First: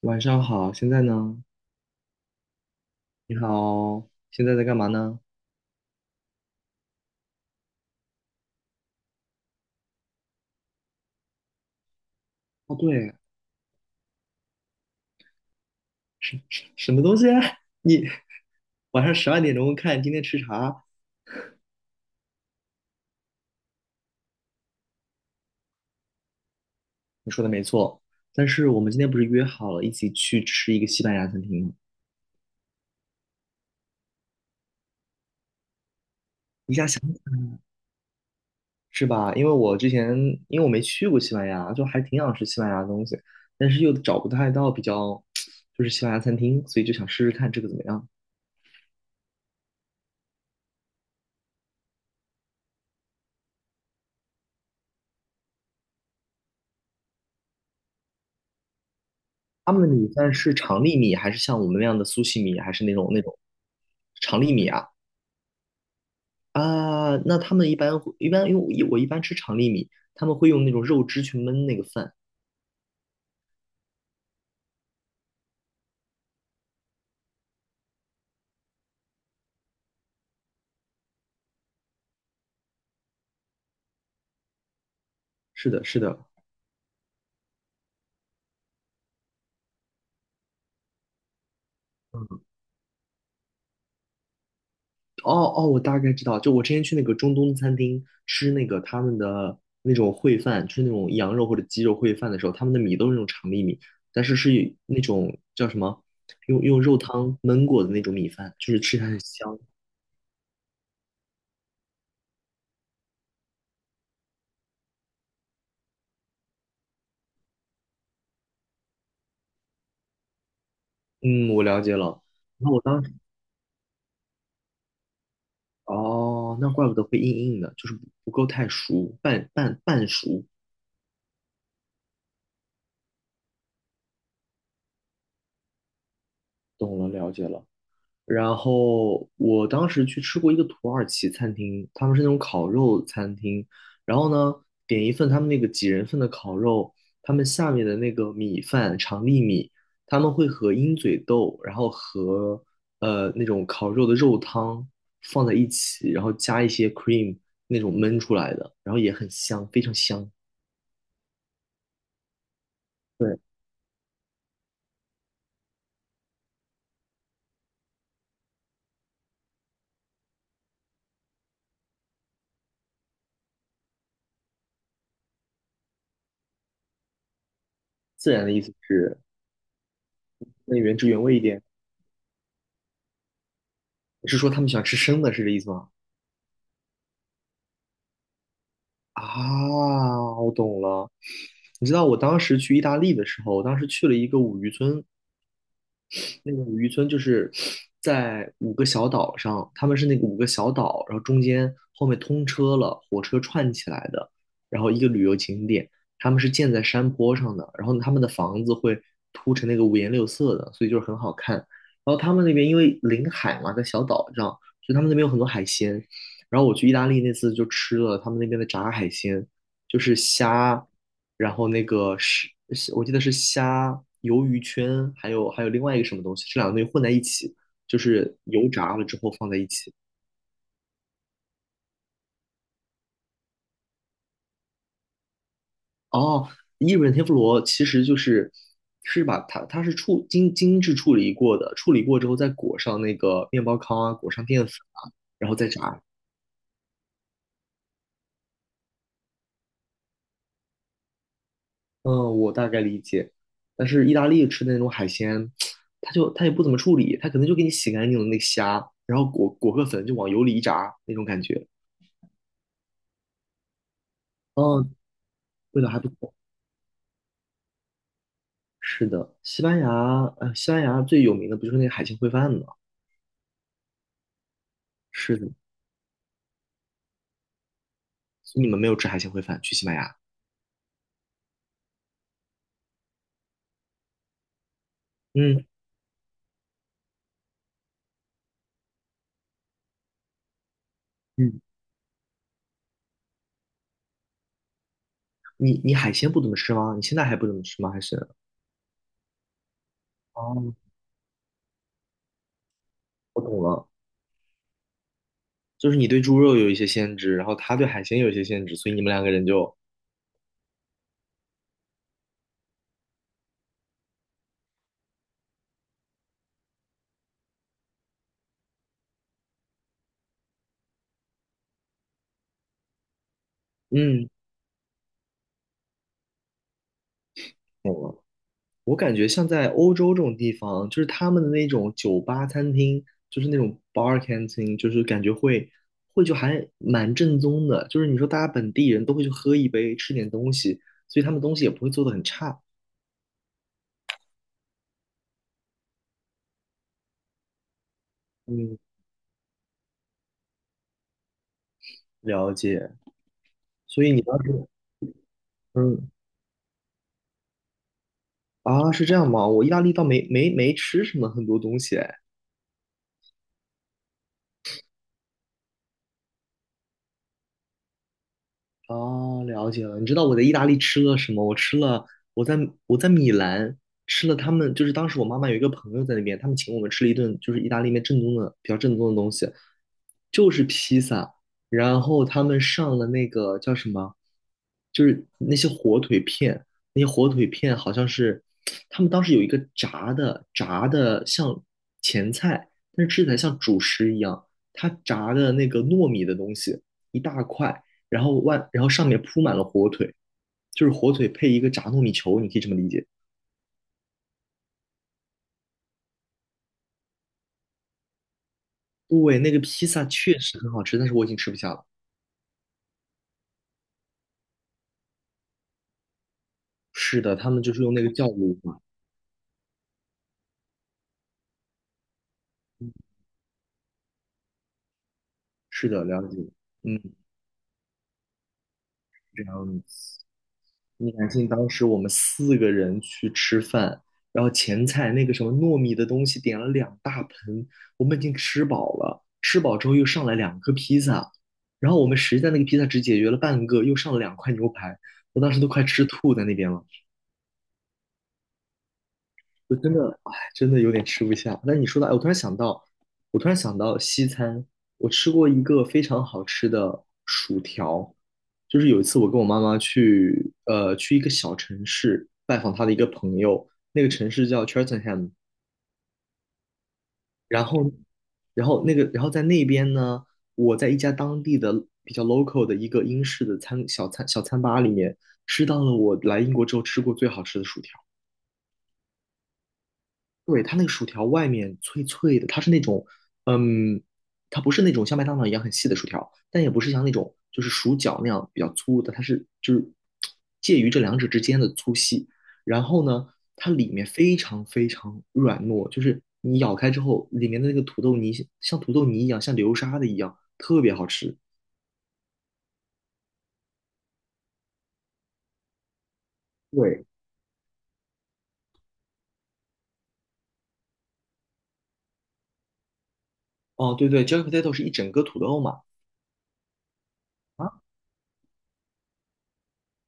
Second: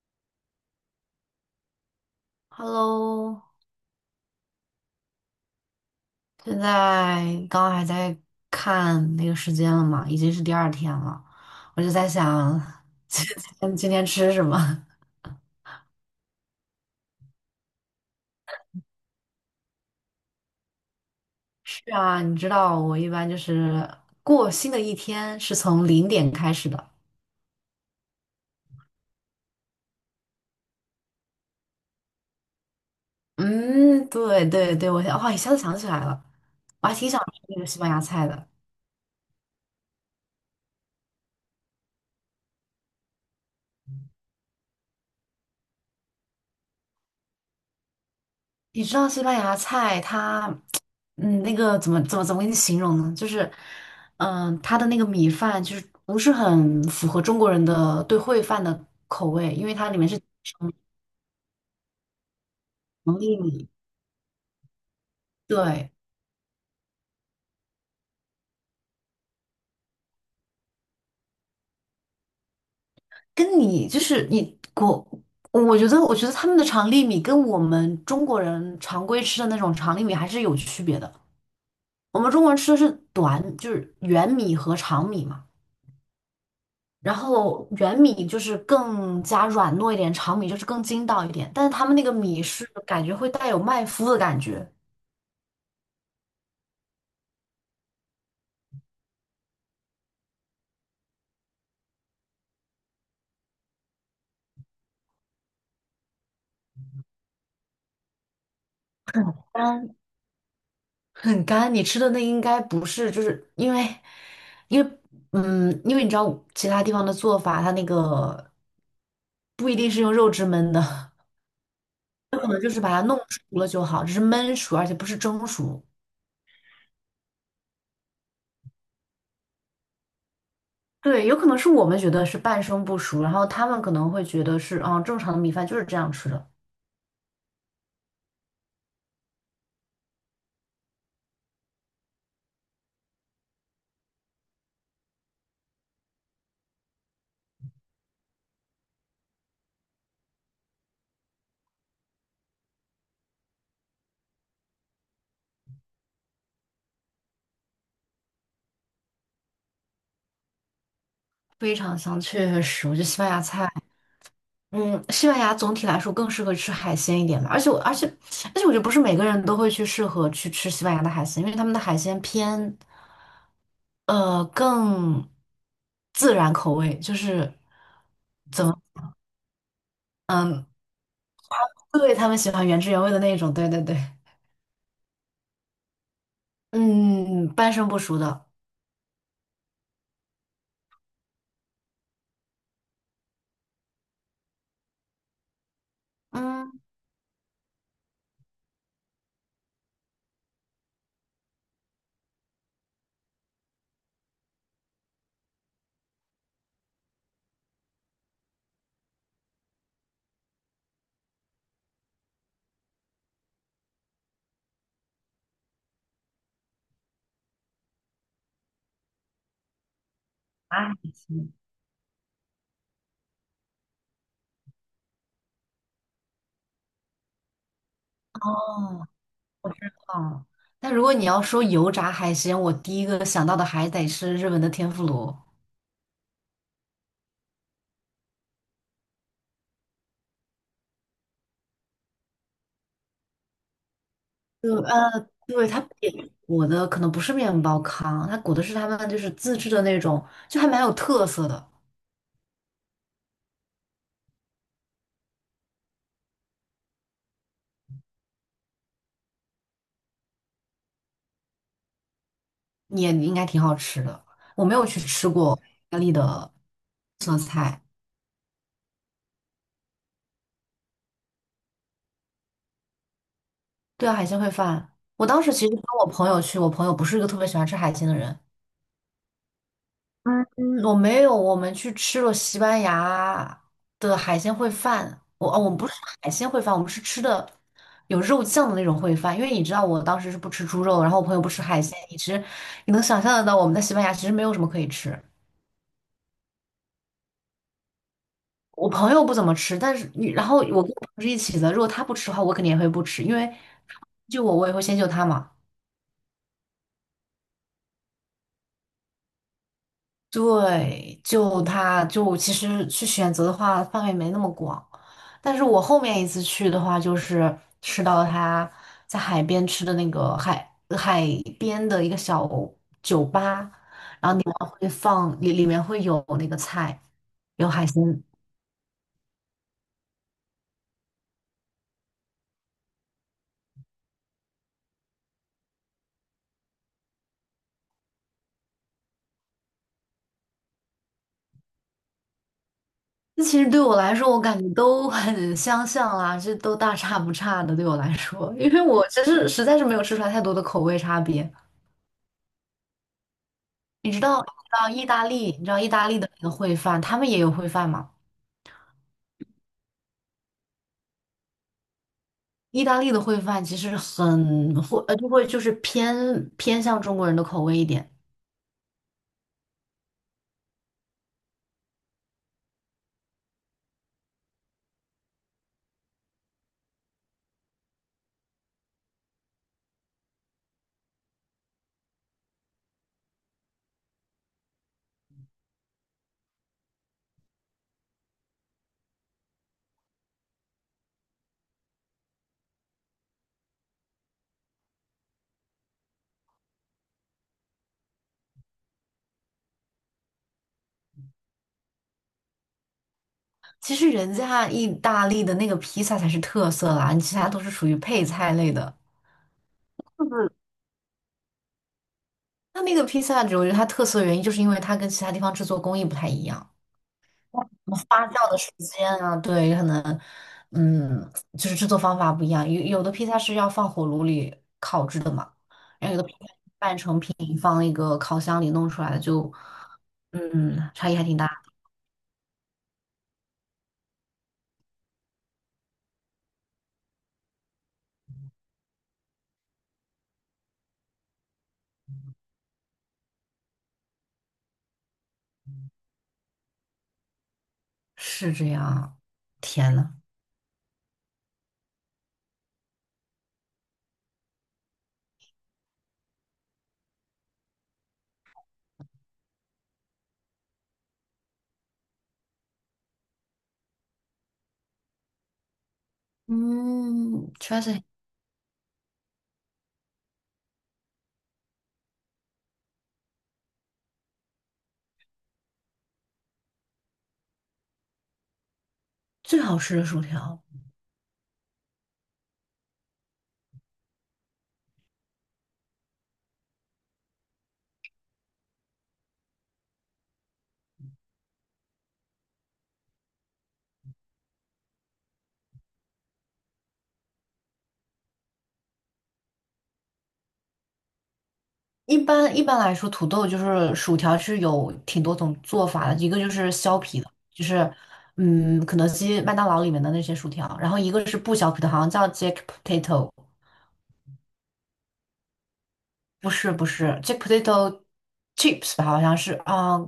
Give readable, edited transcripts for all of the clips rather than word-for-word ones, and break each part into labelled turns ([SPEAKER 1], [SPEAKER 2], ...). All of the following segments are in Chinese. [SPEAKER 1] 晚上好，现在呢？你
[SPEAKER 2] Hello,
[SPEAKER 1] 好，现在在干嘛呢？
[SPEAKER 2] 现在刚刚还在看那个时间了嘛，已经是第二天了，我就在想
[SPEAKER 1] 哦，对，
[SPEAKER 2] 今今天吃什么？
[SPEAKER 1] 什么东西啊？你晚上十二点钟看今天吃啥？
[SPEAKER 2] 是啊，你知道我一般就是过新的一天是从零点开始的。
[SPEAKER 1] 你说的没错，但是我们今天不是约好了一起去吃一个西班牙餐厅吗？
[SPEAKER 2] 嗯，对对对，我想，哇，一下子想起来了，
[SPEAKER 1] 下
[SPEAKER 2] 我还
[SPEAKER 1] 下
[SPEAKER 2] 挺
[SPEAKER 1] 想
[SPEAKER 2] 想吃那个西班牙菜的。
[SPEAKER 1] 是吧？因为我之前因为我没去过西班牙，就还挺想吃西班牙的东西，但是又找不太到比较就是西班牙餐厅，所以就想试试看这个怎么样。
[SPEAKER 2] 你知道西班牙菜它，嗯，那个怎么给你形容呢？就是，嗯、它的那个米饭就是不是很符合中国人的对烩饭的口味，因
[SPEAKER 1] 他
[SPEAKER 2] 为
[SPEAKER 1] 们的
[SPEAKER 2] 它里
[SPEAKER 1] 米
[SPEAKER 2] 面是
[SPEAKER 1] 饭是
[SPEAKER 2] 嗯
[SPEAKER 1] 长粒米，还是像我们那样的苏西米，还是那种
[SPEAKER 2] 长
[SPEAKER 1] 那种
[SPEAKER 2] 粒米，
[SPEAKER 1] 长粒米啊？
[SPEAKER 2] 对，
[SPEAKER 1] 啊，那他们一般会一般因为我一般吃长粒米，他们会用那种肉汁去焖那个饭。
[SPEAKER 2] 跟你就是你国，我觉得他们的长粒米跟我们中国人常规吃的那种长粒米还是有区别的。我们中国人吃的是短，就是圆米和长米嘛。
[SPEAKER 1] 是的，是的。
[SPEAKER 2] 然后圆米就是更加软糯一点，长米就是更筋道一点，但是他们那个
[SPEAKER 1] 嗯，
[SPEAKER 2] 米是感觉会带有麦麸的感觉，
[SPEAKER 1] 哦哦，我大概知道，就我之前去那个中东餐厅吃那个他们的那种烩饭，吃那种羊肉或者鸡肉烩饭的时候，他们的米都是那种长粒米，但是是以那种叫什么，用肉汤焖过的那种米饭，就是吃起来很
[SPEAKER 2] 很
[SPEAKER 1] 香。
[SPEAKER 2] 干很干。你吃的那应该不是，就是因为嗯，因为你知道其他地方的做法，它那个不一定是用肉汁焖的，
[SPEAKER 1] 嗯，我了解了。
[SPEAKER 2] 可能就
[SPEAKER 1] 那我
[SPEAKER 2] 是把
[SPEAKER 1] 当
[SPEAKER 2] 它
[SPEAKER 1] 时，
[SPEAKER 2] 弄熟了就好，只是焖熟，而且不是蒸熟。
[SPEAKER 1] 哦，那怪不得会硬硬的，就是不够太熟，半熟。
[SPEAKER 2] 对，有可能是我们觉得是半生不熟，然后他们可能会觉得是啊，正常的米饭就是这样吃的。
[SPEAKER 1] 懂了，了解了。然后我当时去吃过一个土耳其餐厅，他们是那种烤肉餐厅。然后呢，点一份他们那个几人份的烤肉，他们下面的那个米饭长粒米，他们会和鹰嘴豆，然后和那种烤肉的肉汤放在一起，然后加一些 cream 那种焖出来的，然后也很香，非常香。
[SPEAKER 2] 非常香，确实，我觉得西班
[SPEAKER 1] 对，
[SPEAKER 2] 牙菜，嗯，西班牙总体来说更适合吃海鲜一点吧。而且我，而且，而且，我觉得不是每个人都会去适合去吃西班牙的海鲜，因为他们的海鲜偏，更自然口味，就是
[SPEAKER 1] 自然的意
[SPEAKER 2] 怎
[SPEAKER 1] 思
[SPEAKER 2] 么，
[SPEAKER 1] 是
[SPEAKER 2] 嗯，
[SPEAKER 1] 那原汁原味一点。
[SPEAKER 2] 对，他们喜欢原汁原味的那种，对对对，
[SPEAKER 1] 你是说他们喜欢吃生的，是这意思吗？
[SPEAKER 2] 嗯，半生不熟的，
[SPEAKER 1] 啊，我懂了。你知道我当时去意大利的时候，我当时去了一个五渔村，那个
[SPEAKER 2] 嗯，
[SPEAKER 1] 五渔村就是在五个小岛上，他们是那个五个小岛，然后中间后面通车了，火车串起来的，然后一个旅游景点，他们是建在山坡上的，然后他们的房子会铺成那个五颜六色的，所以就是很好看。然后他们那边因为临海嘛，在小岛上，所以他们那边有很多海鲜。然后我去意大利那次就吃了他们那边的炸海鲜，就是虾。
[SPEAKER 2] 炸海鲜，
[SPEAKER 1] 然后那个是，我记得是虾、鱿鱼圈，还有另外一个什么东西，这两个东西混在一起，就是油炸了
[SPEAKER 2] 哦，
[SPEAKER 1] 之后放在一
[SPEAKER 2] 我
[SPEAKER 1] 起。
[SPEAKER 2] 知道。但如果你要说油炸海鲜，我第一个想到的还得是日本的天妇罗。
[SPEAKER 1] 哦，伊比天妇罗其实就是是把它是处精致处理过的，处理过之后再裹上那个面包糠啊，裹上淀粉
[SPEAKER 2] 对，
[SPEAKER 1] 啊，然后
[SPEAKER 2] 对，
[SPEAKER 1] 再
[SPEAKER 2] 它
[SPEAKER 1] 炸。
[SPEAKER 2] 也裹的可能不是面包糠，它裹的是他们就是自制的那种，就还蛮有特色的，
[SPEAKER 1] 嗯，我大概理解。但是意大利吃的那种海鲜，它就它也不怎么处理，它可能就给你洗干净了那个虾，然后裹个粉就往油里一炸那种感觉。
[SPEAKER 2] 也应该挺好吃的。我没有
[SPEAKER 1] 嗯，
[SPEAKER 2] 去吃过意
[SPEAKER 1] 味道还
[SPEAKER 2] 大
[SPEAKER 1] 不
[SPEAKER 2] 利
[SPEAKER 1] 错。
[SPEAKER 2] 的色菜，
[SPEAKER 1] 是的，西班牙，呃，西班牙最有名的不就是那个海鲜烩饭吗？
[SPEAKER 2] 对啊，海鲜烩饭。我
[SPEAKER 1] 是
[SPEAKER 2] 当
[SPEAKER 1] 的，
[SPEAKER 2] 时其实跟我朋友去，我朋友不是一个特别喜欢吃海鲜的人，
[SPEAKER 1] 你们没有吃海鲜烩饭，去西班牙。
[SPEAKER 2] 嗯我没有，我们去吃了西班牙的海鲜烩饭。我哦，
[SPEAKER 1] 嗯
[SPEAKER 2] 我们不是海鲜烩饭，我们是吃的有肉酱的那种烩饭。因为你知道，我当时是不吃猪肉，然后我朋友不
[SPEAKER 1] 嗯，
[SPEAKER 2] 吃海鲜，你其实你能想象得到，我们在西班牙其实没有什么可以吃。
[SPEAKER 1] 你海鲜不怎么吃吗？你现在还不怎么吃吗？还是？
[SPEAKER 2] 我朋友不怎么吃，但是你，然后我跟
[SPEAKER 1] 哦，
[SPEAKER 2] 我朋友是一起的，如果他不吃的话，我肯定也会不吃，因
[SPEAKER 1] 我
[SPEAKER 2] 为
[SPEAKER 1] 懂了，
[SPEAKER 2] 就我，我也会先救他嘛。
[SPEAKER 1] 就是你对猪肉有一些限制，然后他对海鲜有一些限制，所以你们两个人就，
[SPEAKER 2] 对，就他就其实去选择的话，范围没那么广。但是我后面一次去的话，就是吃到他在海边吃的那个海边的一个小酒吧，
[SPEAKER 1] 嗯，
[SPEAKER 2] 会放里面会有那个菜，有海
[SPEAKER 1] 懂
[SPEAKER 2] 鲜。
[SPEAKER 1] 了。我感觉像在欧洲这种地方，就是他们的那种酒吧、餐厅，就是那种 bar canteen，就是感觉会就还蛮正宗的。就是你说大家本地人都会去喝一杯，吃点东西，所以他们东西也不会做的很差。
[SPEAKER 2] 那其实对我来说，我感觉都很相像啦，这都大差不差的。对我来说，因
[SPEAKER 1] 嗯，
[SPEAKER 2] 为我其实实在是没有吃出来太多的口味差别。
[SPEAKER 1] 了解。所以你当时，
[SPEAKER 2] 你知道意大
[SPEAKER 1] 嗯
[SPEAKER 2] 利的那个烩饭，他们也有烩饭嘛？
[SPEAKER 1] 啊，是这样吗？我意大利倒没吃什么很多东西哎。
[SPEAKER 2] 意大利的烩饭其实很会，就会就是偏向中国人的口味一点。
[SPEAKER 1] 哦，了解了。你知道我在意大利吃了什么？我吃了，我在我在米兰吃了他们，就是当时我妈妈有一个朋友在那边，他们请我们吃了一顿，就是意大利面正宗的比较正宗的东西，就是披萨。然后他们上了那个叫什么，就是那些火腿片，那些火腿片好像是他们当时有一个炸的像前菜，但是吃起来像主食一样，它炸的那个糯米的东西一大块。然后外然后上面铺满了火腿，就是火腿配一个炸糯米球，你可以这么理解。
[SPEAKER 2] 其实人家意大利的那个披萨才是特色啦，你其他都是属于配菜类的。
[SPEAKER 1] 对，那个披萨确实很好吃，但是我已经吃不下了。
[SPEAKER 2] 它那个披萨，我觉得它特色的原因就是因为它跟其他地方制作工艺不太一样，
[SPEAKER 1] 是的，他
[SPEAKER 2] 什
[SPEAKER 1] 们就是用
[SPEAKER 2] 么
[SPEAKER 1] 那个
[SPEAKER 2] 发
[SPEAKER 1] 酵
[SPEAKER 2] 酵的
[SPEAKER 1] 母
[SPEAKER 2] 时
[SPEAKER 1] 嘛。
[SPEAKER 2] 间啊，对，可能，嗯，就是制作方法不一样。有的披萨是要放火炉里烤制的嘛，
[SPEAKER 1] 是的，
[SPEAKER 2] 然后
[SPEAKER 1] 了
[SPEAKER 2] 有的披
[SPEAKER 1] 解。
[SPEAKER 2] 萨
[SPEAKER 1] 嗯，
[SPEAKER 2] 是你放一个烤箱里弄出来的
[SPEAKER 1] 这
[SPEAKER 2] 就，
[SPEAKER 1] 样子。
[SPEAKER 2] 嗯，差
[SPEAKER 1] 你
[SPEAKER 2] 异还
[SPEAKER 1] 敢
[SPEAKER 2] 挺
[SPEAKER 1] 信
[SPEAKER 2] 大。
[SPEAKER 1] 当时我们四个人去吃饭，然后前菜那个什么糯米的东西点了两大盆，我们已经吃饱了。吃饱之后又上来两个披萨，然后我们实在那个披萨只解决了半个，又上了两块牛排，我当时都快吃吐在那边了。
[SPEAKER 2] 是这样啊。
[SPEAKER 1] 我真
[SPEAKER 2] 天
[SPEAKER 1] 的，
[SPEAKER 2] 呐，
[SPEAKER 1] 哎，真的有点吃不下。那你说到，哎我突然想到，我突然想到西餐，我吃过一个非常好吃的薯条，就是有一次我跟我妈妈去，去一个小城市拜访她的一个朋友，那个城市叫 Cheltenham，
[SPEAKER 2] 嗯，
[SPEAKER 1] 然
[SPEAKER 2] 确
[SPEAKER 1] 后，
[SPEAKER 2] 实
[SPEAKER 1] 然后那个，然后在那边呢，我在一家当地的比较 local 的一个英式的餐小餐小餐吧里面吃到了我来英国之后吃过最好吃的薯条。
[SPEAKER 2] 最好吃的薯
[SPEAKER 1] 对，
[SPEAKER 2] 条。
[SPEAKER 1] 它那个薯条外面脆脆的，它是那种，嗯，它不是那种像麦当劳一样很细的薯条，但也不是像那种就是薯角那样比较粗的，它是就是介于这两者之间的粗细。然后呢，它里面非常非常软糯，就是你咬开之后，里面的那个土豆泥像土豆泥一样，像流沙的一样，特别好吃。
[SPEAKER 2] 一般来说，土豆就是薯条是有挺多种做法的，一个就是削
[SPEAKER 1] 对，
[SPEAKER 2] 皮的，就是嗯，肯德基、麦当劳里面的那些薯条，然后一个是不削皮的，好像叫 Jack Potato,
[SPEAKER 1] 哦，对对，Jack potato 是一整个土豆嘛。
[SPEAKER 2] 不是 Jack
[SPEAKER 1] 啊？
[SPEAKER 2] Potato Chips 吧，好像是啊、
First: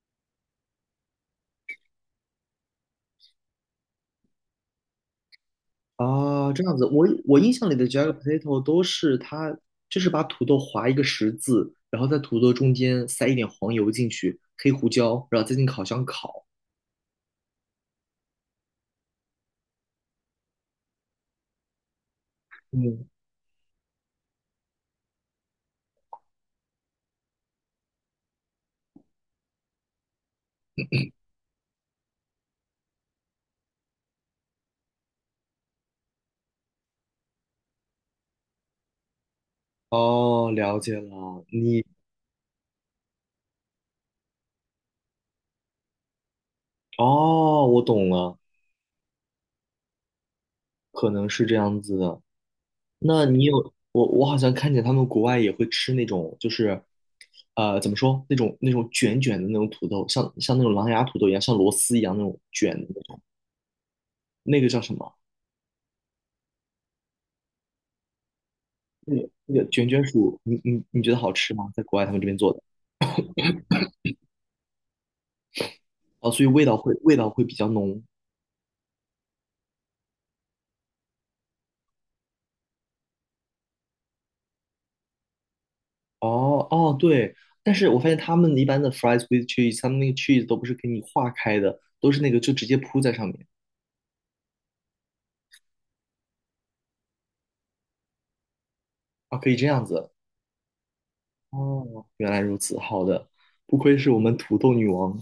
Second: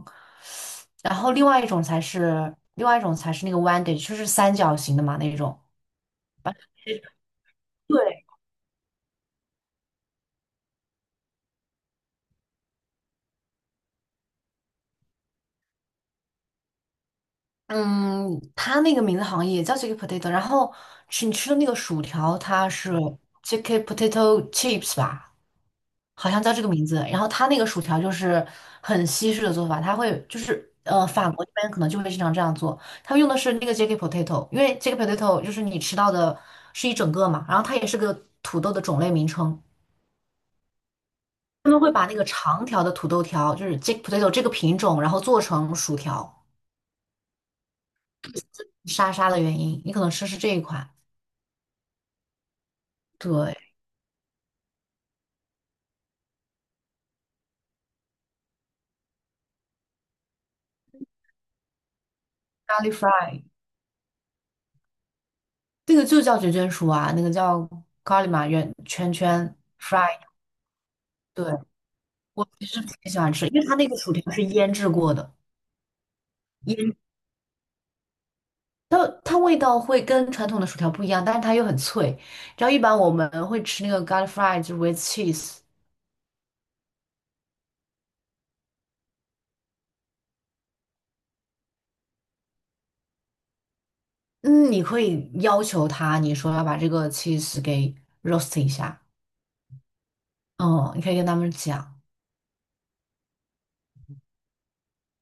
[SPEAKER 2] 然后另外一种才是那个 Wendy,就是三角形的嘛那种。
[SPEAKER 1] 啊，这样子，我我印象里的 jagged
[SPEAKER 2] 对。
[SPEAKER 1] potato 都是它，就是把土豆划一个十字，然后在土豆中间塞一点黄油进去，黑胡椒，然后再进烤箱烤。
[SPEAKER 2] 嗯，它那个名字好像也叫 JK Potato,然后吃你吃的那个薯条，它是
[SPEAKER 1] 嗯，
[SPEAKER 2] JK Potato Chips 吧，好像叫这个名字。然后它那个薯条就是很西式的做法，它会就是呃，法国那边可能就会经常这样做，它用的是那个 JK Potato,因为 JK Potato 就是你吃到的是一整个嘛，然后它也是个土豆的种类名称，
[SPEAKER 1] 哦，了解了，
[SPEAKER 2] 他们
[SPEAKER 1] 你，
[SPEAKER 2] 会把那个长条的土豆条，就是 JK Potato 这个品种，然后做成薯条，
[SPEAKER 1] 哦，我懂了，
[SPEAKER 2] 沙沙的原因，你可能吃是这一款，
[SPEAKER 1] 可能是这样子的。那你有，
[SPEAKER 2] 对。
[SPEAKER 1] 我好像看见他们国外也会吃那种，就是，呃，怎么说，那种卷卷的那种土豆，像那种狼牙土豆一样，像螺丝一样那种
[SPEAKER 2] g
[SPEAKER 1] 卷
[SPEAKER 2] a l 咖
[SPEAKER 1] 的
[SPEAKER 2] 喱
[SPEAKER 1] 那种，
[SPEAKER 2] fry,
[SPEAKER 1] 那个叫什么？
[SPEAKER 2] 那个就叫卷卷薯啊，那个叫 g a r 咖喱嘛，圆圈
[SPEAKER 1] 那个
[SPEAKER 2] 圈
[SPEAKER 1] 那个卷卷
[SPEAKER 2] fry。
[SPEAKER 1] 薯，你觉得好
[SPEAKER 2] 对，
[SPEAKER 1] 吃吗？在国外他们这边
[SPEAKER 2] 我
[SPEAKER 1] 做的
[SPEAKER 2] 其实挺喜欢吃，因为它那个薯条是腌制过的，
[SPEAKER 1] 哦，所以味道会
[SPEAKER 2] 腌
[SPEAKER 1] 味道会比较浓。
[SPEAKER 2] 它它味道会跟传统的薯条不一样，但是它又很脆。然后一般我们会吃那个 Garlic fry 就是 with cheese,
[SPEAKER 1] 哦哦，对，但是我发现他们一般的 fries with cheese，他们那个 cheese 都不是给你化开的，都是那个就直接铺在上面
[SPEAKER 2] 嗯，你可以要求他，你说要把这个 cheese 给 roast 一下，
[SPEAKER 1] 啊，可以这样子。
[SPEAKER 2] 嗯，你可以跟他们讲。
[SPEAKER 1] 哦，原来如此，好的，不愧是我们土豆女王，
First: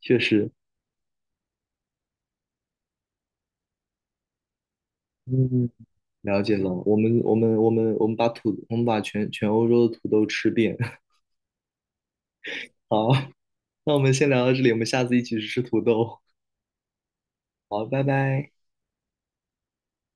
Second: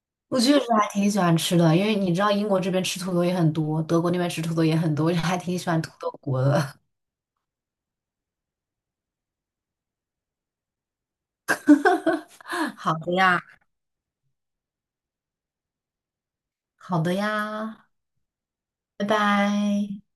[SPEAKER 1] 确
[SPEAKER 2] 我
[SPEAKER 1] 实，
[SPEAKER 2] 确实还挺喜欢吃的，因为你知道英国这边吃土豆也很多，德国那边吃土豆也很多，我就还挺喜
[SPEAKER 1] 嗯，
[SPEAKER 2] 欢土豆
[SPEAKER 1] 了
[SPEAKER 2] 国
[SPEAKER 1] 解了，
[SPEAKER 2] 的。
[SPEAKER 1] 我们把土我们把全全欧洲的土豆吃遍。
[SPEAKER 2] 好
[SPEAKER 1] 好，
[SPEAKER 2] 的呀，
[SPEAKER 1] 那我们先聊到这里，我们下次一起去吃土豆。
[SPEAKER 2] 好的
[SPEAKER 1] 好，
[SPEAKER 2] 呀，
[SPEAKER 1] 拜拜。
[SPEAKER 2] 拜拜。